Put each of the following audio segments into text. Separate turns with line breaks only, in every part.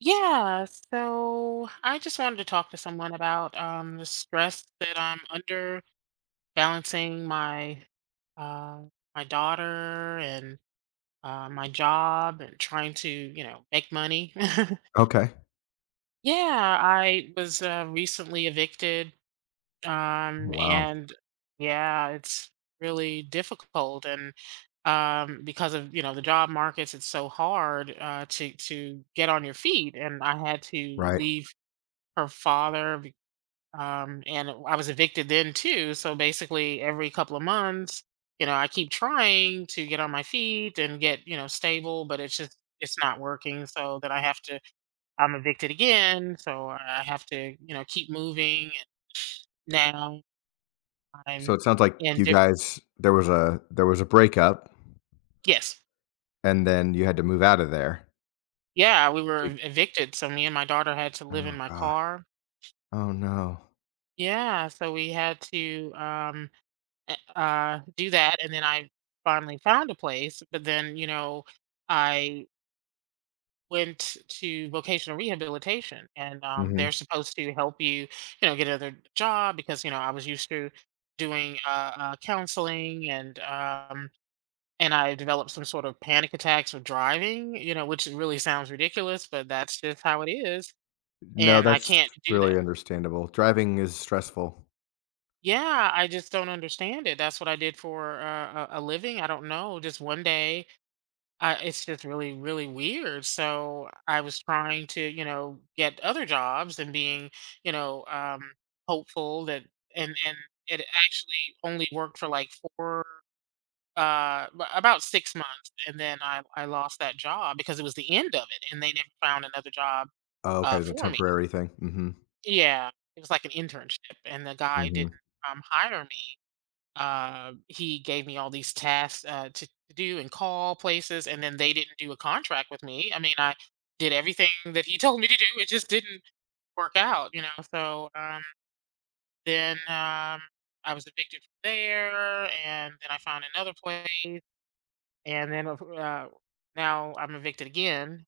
Yeah, so I just wanted to talk to someone about the stress that I'm under balancing uh, my daughter and my job and trying to, make money.
Okay.
Yeah, I was recently evicted,
Wow.
and yeah, it's really difficult and because of, the job markets. It's so hard to get on your feet, and I had to
Right.
leave her father and I was evicted then too. So basically every couple of months, I keep trying to get on my feet and get, stable, but it's not working. So that I have to, I'm evicted again, so I have to, keep moving, and now
So
i'm
it sounds like
in
you
diff-
guys there was a breakup
yes.
and then you had to move out of there.
Yeah,
So you-
evicted, so me and my daughter had to live in
Oh
my
god.
car.
Oh no.
Yeah, so we had to do that, and then I finally found a place. But then, you know, I went to vocational rehabilitation, and
Mhm.
they're supposed to help you, you know, get another job because, you know, I was used to doing, counseling, and and I developed some sort of panic attacks with driving, which really sounds ridiculous, but that's just how it is,
No,
and I
that's
can't do that.
really understandable. Driving is stressful.
Yeah, I just don't understand it. That's what I did for, a living. I don't know, just one day it's just really, really weird. So I was trying to, you know, get other jobs and being, you know, um, hopeful that, and it actually only worked for like four, about 6 months, and then I lost that job because it was the end of it, and they never found another job
Oh, okay, it's a
for me.
temporary thing. Mhm.
Yeah, it was like an internship, and the guy didn't
Mhm.
hire me. He gave me all these tasks to do and call places, and then they didn't do a contract with me. I mean, I did everything that he told me to do. It just didn't work out, you know. So then I was evicted from there, and then I found another place, and then now I'm evicted again.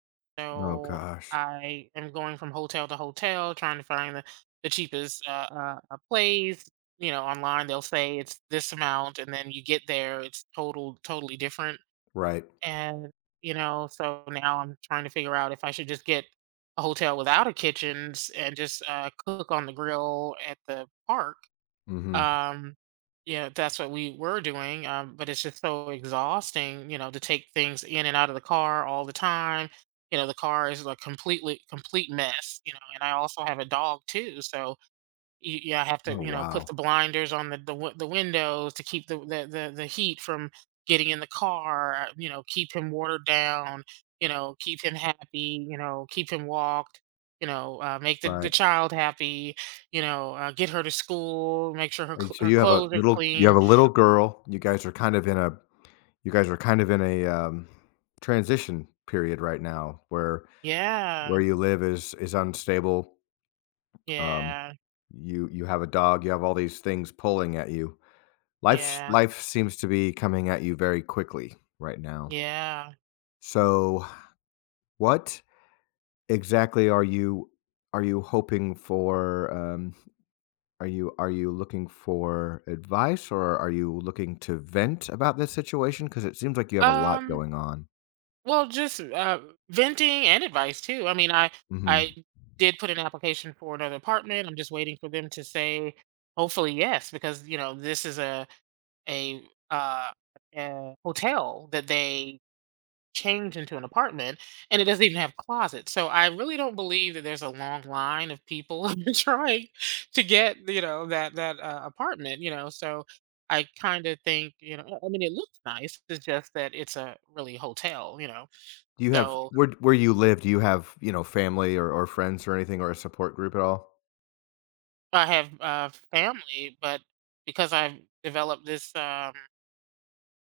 Oh
So
gosh.
I am going from hotel to hotel trying to find the cheapest place. You know, online they'll say it's this amount, and then you get there, it's totally different.
Right.
And you know, so now I'm trying to figure out if I should just get a hotel without a kitchens and just cook on the grill at the park.
Mhm.
um you know, that's what we were doing, but it's just so exhausting, to take things in and out of the car all the time. You know, the car is a complete mess, and I also have a dog too. So yeah, I have to,
Oh
you know, put
wow.
the blinders on the windows to keep the heat from getting in the car. You know, keep him watered down. You know, keep him happy. You know, keep him walked. You know, make the
Right.
child happy. You know, get her to school. Make sure
And so
her
you have a
clothes are
little you have
clean.
a little girl. You guys are kind of in a transition period right now where
Yeah,
you live is unstable. Um,
yeah,
you you have a dog, you have all these things pulling at you.
yeah,
Life seems to be coming at you very quickly right now.
yeah.
So, what exactly are you hoping for? Are you looking for advice, or are you looking to vent about this situation? Because it seems like you have a lot
Um,
going on.
Well, just, venting and advice too. I mean, I
Hmm.
I did put an application for another apartment. I'm just waiting for them to say, hopefully, yes, because, you know, this is a, uh, a hotel that they changed into an apartment, and it doesn't even have closets. So I really don't believe that there's a long line of people trying to get, you know, that apartment, you know? So I kinda think, you know, I mean, it looks nice. It's just that it's a really hotel, you know?
Do you have
So
where you live? Do you have you know family, or friends or anything, or a support group at all?
I have, family, but because I've developed this,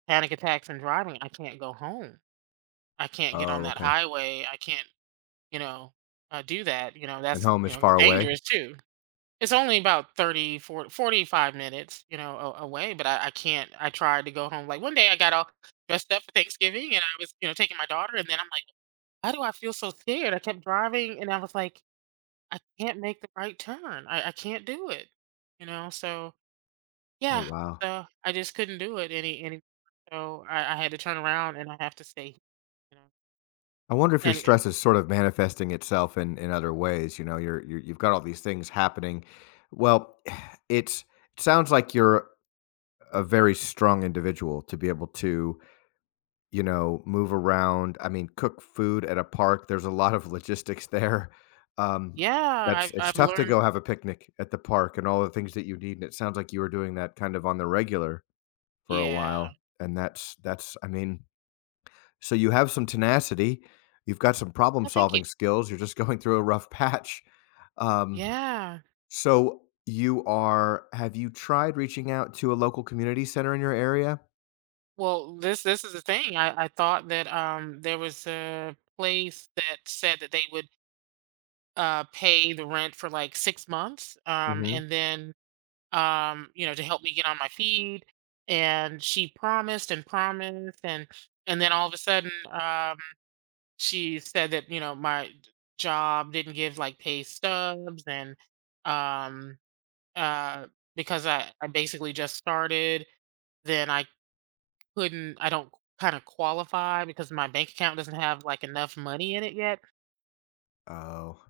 panic attacks and driving, I can't go home. I can't get on
Oh,
that
okay.
highway. I can't, you know, do that. You know,
And
that's,
home
you
is
know,
far away?
dangerous too. It's only about 30, 40, 45 minutes, you know, away, but I can't. I tried to go home. Like one day I got all dressed up for Thanksgiving and I was, you know, taking my daughter. And then I'm like, why do I feel so scared? I kept driving and I was like, I can't make the right turn. I can't do it, you know, so.
Oh,
Yeah,
wow.
so I just couldn't do it any so I had to turn around and I have to stay, you know,
I wonder if your
and
stress is sort of manifesting itself in other ways. You know, you've got all these things happening. Well, it's it sounds like you're a very strong individual to be able to, you know, move around. I mean, cook food at a park, there's a lot of logistics there. Um,
yeah,
that's it's
I've
tough to
learned
go have a picnic at the park and all the things that you need, and it sounds like you were doing that kind of on the regular for a
yeah.
while, and that's, so you have some tenacity, you've got some problem
Oh, thank you.
solving skills, you're just going through a rough patch. Um,
Yeah.
so you are, have you tried reaching out to a local community center in your area?
Well, this is the thing. I thought that, there was a place that said that they would, pay the rent for, like, 6 months,
Mhm.
and then, you know, to help me get on my feet, and she promised and promised, and then all of a sudden, she said that, you know, my job didn't give like pay stubs, and um uh because I basically just started. Then I don't kind of qualify because my bank account doesn't have like enough money in it yet,
Oh,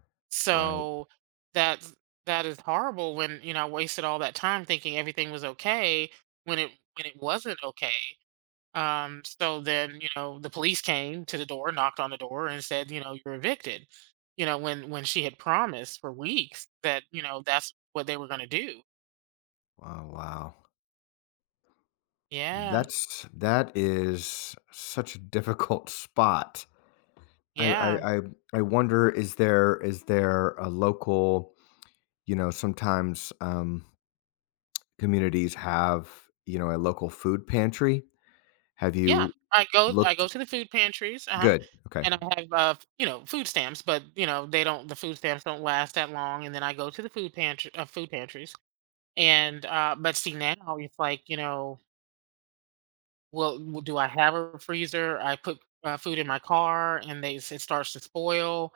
right.
so that's, that is horrible. When, you know, I wasted all that time thinking everything was okay, when it when it wasn't okay. So then, you know, the police came to the door, knocked on the door, and said, you know, you're evicted. You know, when she had promised for weeks that, you know, that's what they were going to do.
Oh, wow.
Yeah,
That is such a difficult spot. I
yeah,
I I I wonder, is there a local, you know, sometimes communities have, you know, a local food pantry. Have
yeah.
you
I
Looked
go to the food pantries, uh-huh,
good. Okay.
and I have you know, food stamps, but you know the food stamps don't last that long. And then I go to the food pantry, food pantries, and but see now it's like, you know. Well, w do I have a freezer? I put, food in my car, and they s it starts to spoil,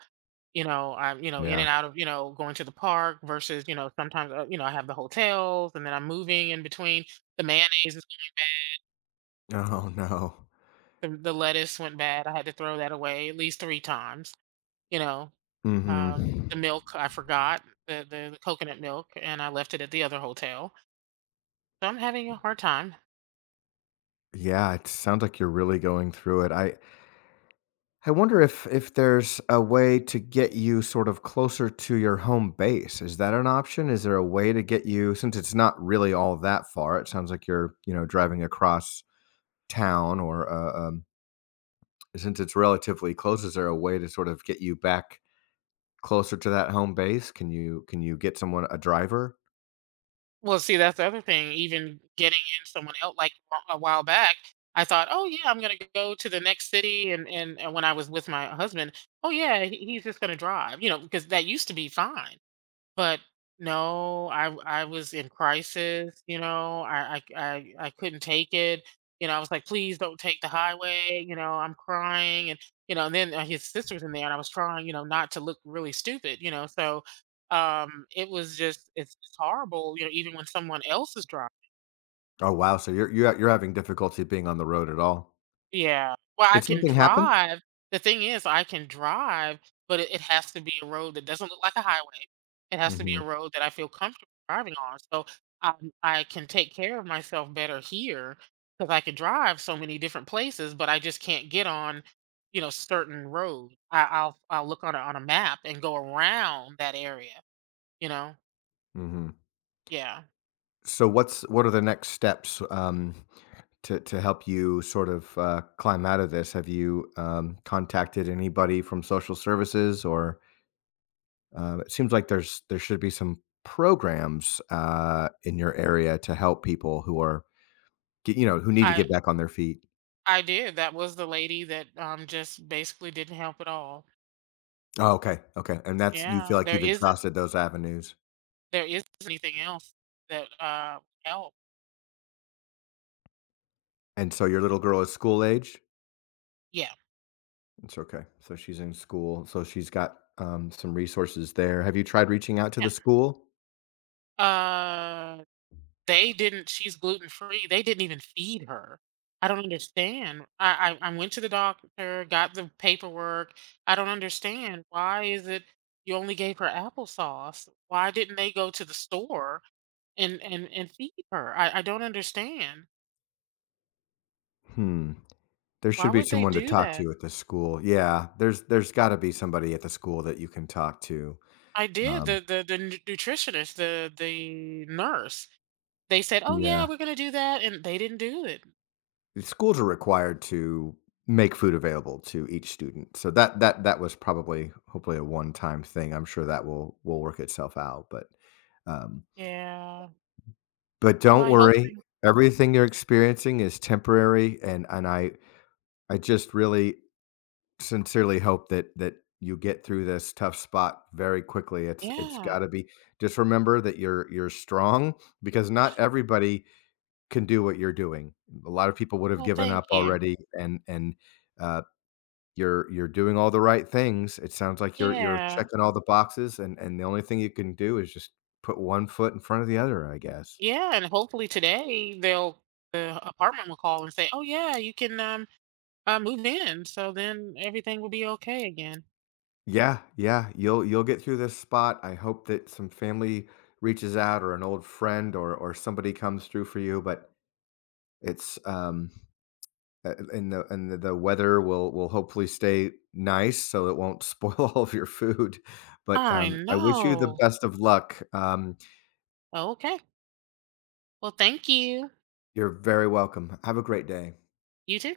you know. I'm, you know, in
Yeah.
and out of, you know, going to the park versus, you know, sometimes, you know, I have the hotels and then I'm moving in between. The mayonnaise, is
Oh, no.
the lettuce went bad. I had to throw that away at least 3 times, you know,
Mhm.
the milk. I forgot the coconut milk, and I left it at the other hotel. So I'm having a hard time.
Yeah, it sounds like you're really going through it. I wonder if there's a way to get you sort of closer to your home base. Is that an option? Is there a way to get you, since it's not really all that far? It sounds like you're, you know, driving across town or, since it's relatively close, is there a way to sort of get you back closer to that home base? Can you get someone, a driver?
Well, see, that's the other thing. Even getting in someone else, like, a while back, I thought, "Oh, yeah, I'm gonna go to the next city," and when I was with my husband, "Oh, yeah, he's just gonna drive," you know, because that used to be fine. But no, I was in crisis. You know, I c I couldn't take it, you know. I was like, "Please don't take the highway," you know, I'm crying, and, you know, and then, his sister was in there, and I was trying, you know, not to look really stupid, you know. So, it was just it's horrible, you know, even when someone else is driving.
Oh, wow. So you're having difficulty being on the road at all.
Yeah. Well, I
Did
can
something happen?
drive. The thing is, I can drive, but it has to be a road that doesn't look like a highway. It has to be
Mhm,
a road that I feel comfortable driving on. So, I can take care of myself better here because I can drive so many different places, but I just can't get on, you know, certain roads. I'll look on a map and go around that area, you know?
mhm.
Yeah.
So what are the next steps, to help you sort of, climb out of this? Have you, contacted anybody from social services? Or, it seems like there should be some programs, in your area to help people who are ge, you know, who need to
I
get back on their feet.
I did. That was the lady that, just basically didn't help at all.
Oh, okay, okay, and that's, you feel
Yeah.
like you've exhausted those avenues.
There is anything else that, help.
And so your little girl is school age.
Yeah,
It's okay. So she's in school. So she's got some resources there. Have you tried reaching out to
yeah.
the school?
Uh, they didn't she's gluten-free, they didn't even feed her. I don't understand. I went to the doctor, got the paperwork. I don't understand. Why is it you only gave her applesauce? Why didn't they go to the store and feed her? I don't understand.
Hmm. There
Why
should be
would they
someone to
do
talk
that?
to at the school. Yeah. There's got to be somebody at the school that you can talk to.
I did.
Um,
The nu nutritionist, the nurse. They said, "Oh, yeah,
yeah.
we're gonna do that," and they didn't do it.
The schools are required to make food available to each student. So that was probably, hopefully, a one time thing. I'm sure that will work itself out. Um,
Yeah.
but
Well,
don't
I hope
worry.
they
Everything you're experiencing is temporary, and I just really sincerely hope that you get through this tough spot very quickly. It's
yeah.
got to be, just remember that you're strong, because not everybody can do what you're doing. A lot of people would have
Well,
given
thank
up
you.
already, and uh, you're doing all the right things. It sounds like you're
Yeah.
checking all the boxes, and the only thing you can do is just put one foot in front of the other, I guess.
Yeah, and hopefully today they'll, the apartment will call and say, "Oh, yeah, you can, move in," so then everything will be okay again.
Yeah, yeah, you'll get through this spot. I hope that some family reaches out, or an old friend, or somebody comes through for you. But it's, and the weather will hopefully stay nice, so it won't spoil all of your food, but,
I
I wish you the
know.
best of luck,
Okay. Well, thank you.
you're very welcome. Have a great day.
You too.